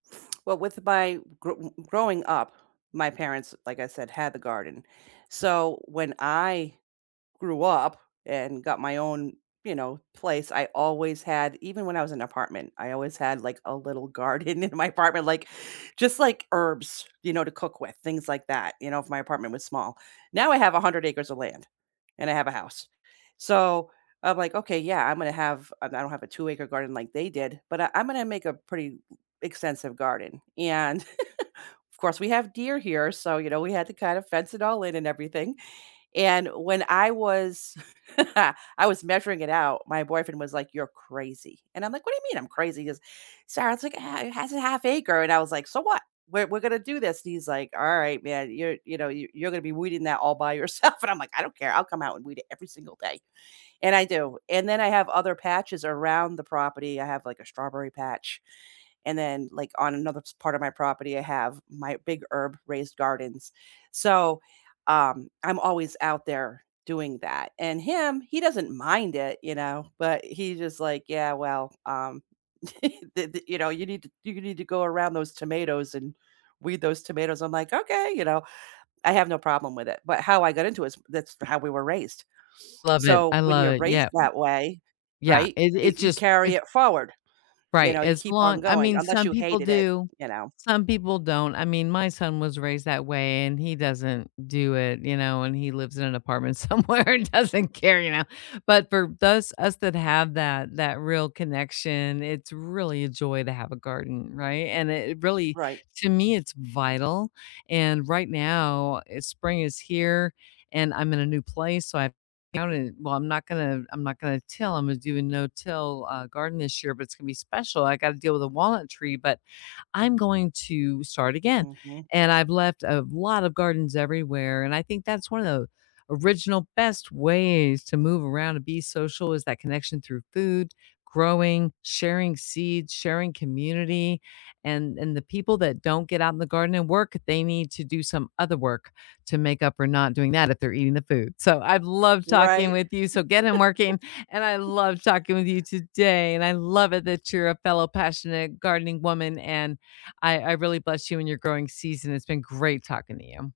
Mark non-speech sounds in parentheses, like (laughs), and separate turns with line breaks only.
Well, with my gro growing up, my parents, like I said, had the garden. So, when I grew up and got my own, you know, place, I always had even when I was in apartment, I always had, like, a little garden in my apartment. Like, just like herbs, you know, to cook with, things like that, you know, if my apartment was small. Now, I have 100 acres of land, and I have a house. So, I'm like, "Okay, yeah, I'm gonna have I don't have a two-acre garden like they did, but I I'm gonna make a pretty m extensive garden." And (chuckles) of course we have deer here, so, you know, we had to kind of fence it all in and everything. And when I was (chuckles) I was measuring it out, my boyfriend was like, "You're crazy," and I'm like, "What do you mean I'm crazy?" He goes, "Sarah, it's like, a ha it has 1/2 acre," and I was like, "So what? We're we're gonna do this," and he's like, "Alright, man. You're you know, y you're gonna be weeding that all by yourself," and I'm like, "I don't care. I'll come out and weed it every single day." And I do. And then I have other patches around the property. I have, like, a strawberry patch, and then, like, on another s part of my property, I have my big herb raised gardens. So, um, I'm always out there doing that, and him, he doesn't mind it, you know? But he's just like, "Yeah. Well, um" (chuckles) The the you know, you need to you need to go around those tomatoes and weed those tomatoes." I'm like, "Okay," you know? I have no problem with it. But how I got into it is that's how we were raised.
Love it.
So,
I
when you're
love it.
raised
Yeah.
that way,
Yeah.
right,
It
i
it's
you
just
carry
it's
it forward, you
Right.
know, you
As
keep on
long I
going
mean,
unless
some
you
people
hated it,
do,
you know?
some people don't. I mean, my son was raised that way and he doesn't do it, you know, and he lives in an apartment somewhere and doesn't care, you know, but for those us that have that that real connection, it's really a joy to have a garden, right? And it really
Right.
to me, it's vital, and right now, spring is here, and I'm in a new place, so I found it well, I'm not gonna I'm not gonna till. Imma do a no-till, uh, garden this year, but it's gonna be special. I gotta deal with a walnut tree, but I'm going to start again,
Mhm.
and I've left a lot of gardens everywhere, and I think that's one of the original best ways to move around and be social is that connection through food, growing, sharing seeds, sharing community, and and the people that don't get out in the garden and work, they need to do some other work to make up for not doing that if they're eating the food. So, I've loved talking
Right.
with you, so get in working, and I
(laughs)
love talking with you today, and I love it that you're a fellow passionate gardening woman, and I I really bless you in your growing season. It's been great talking to you.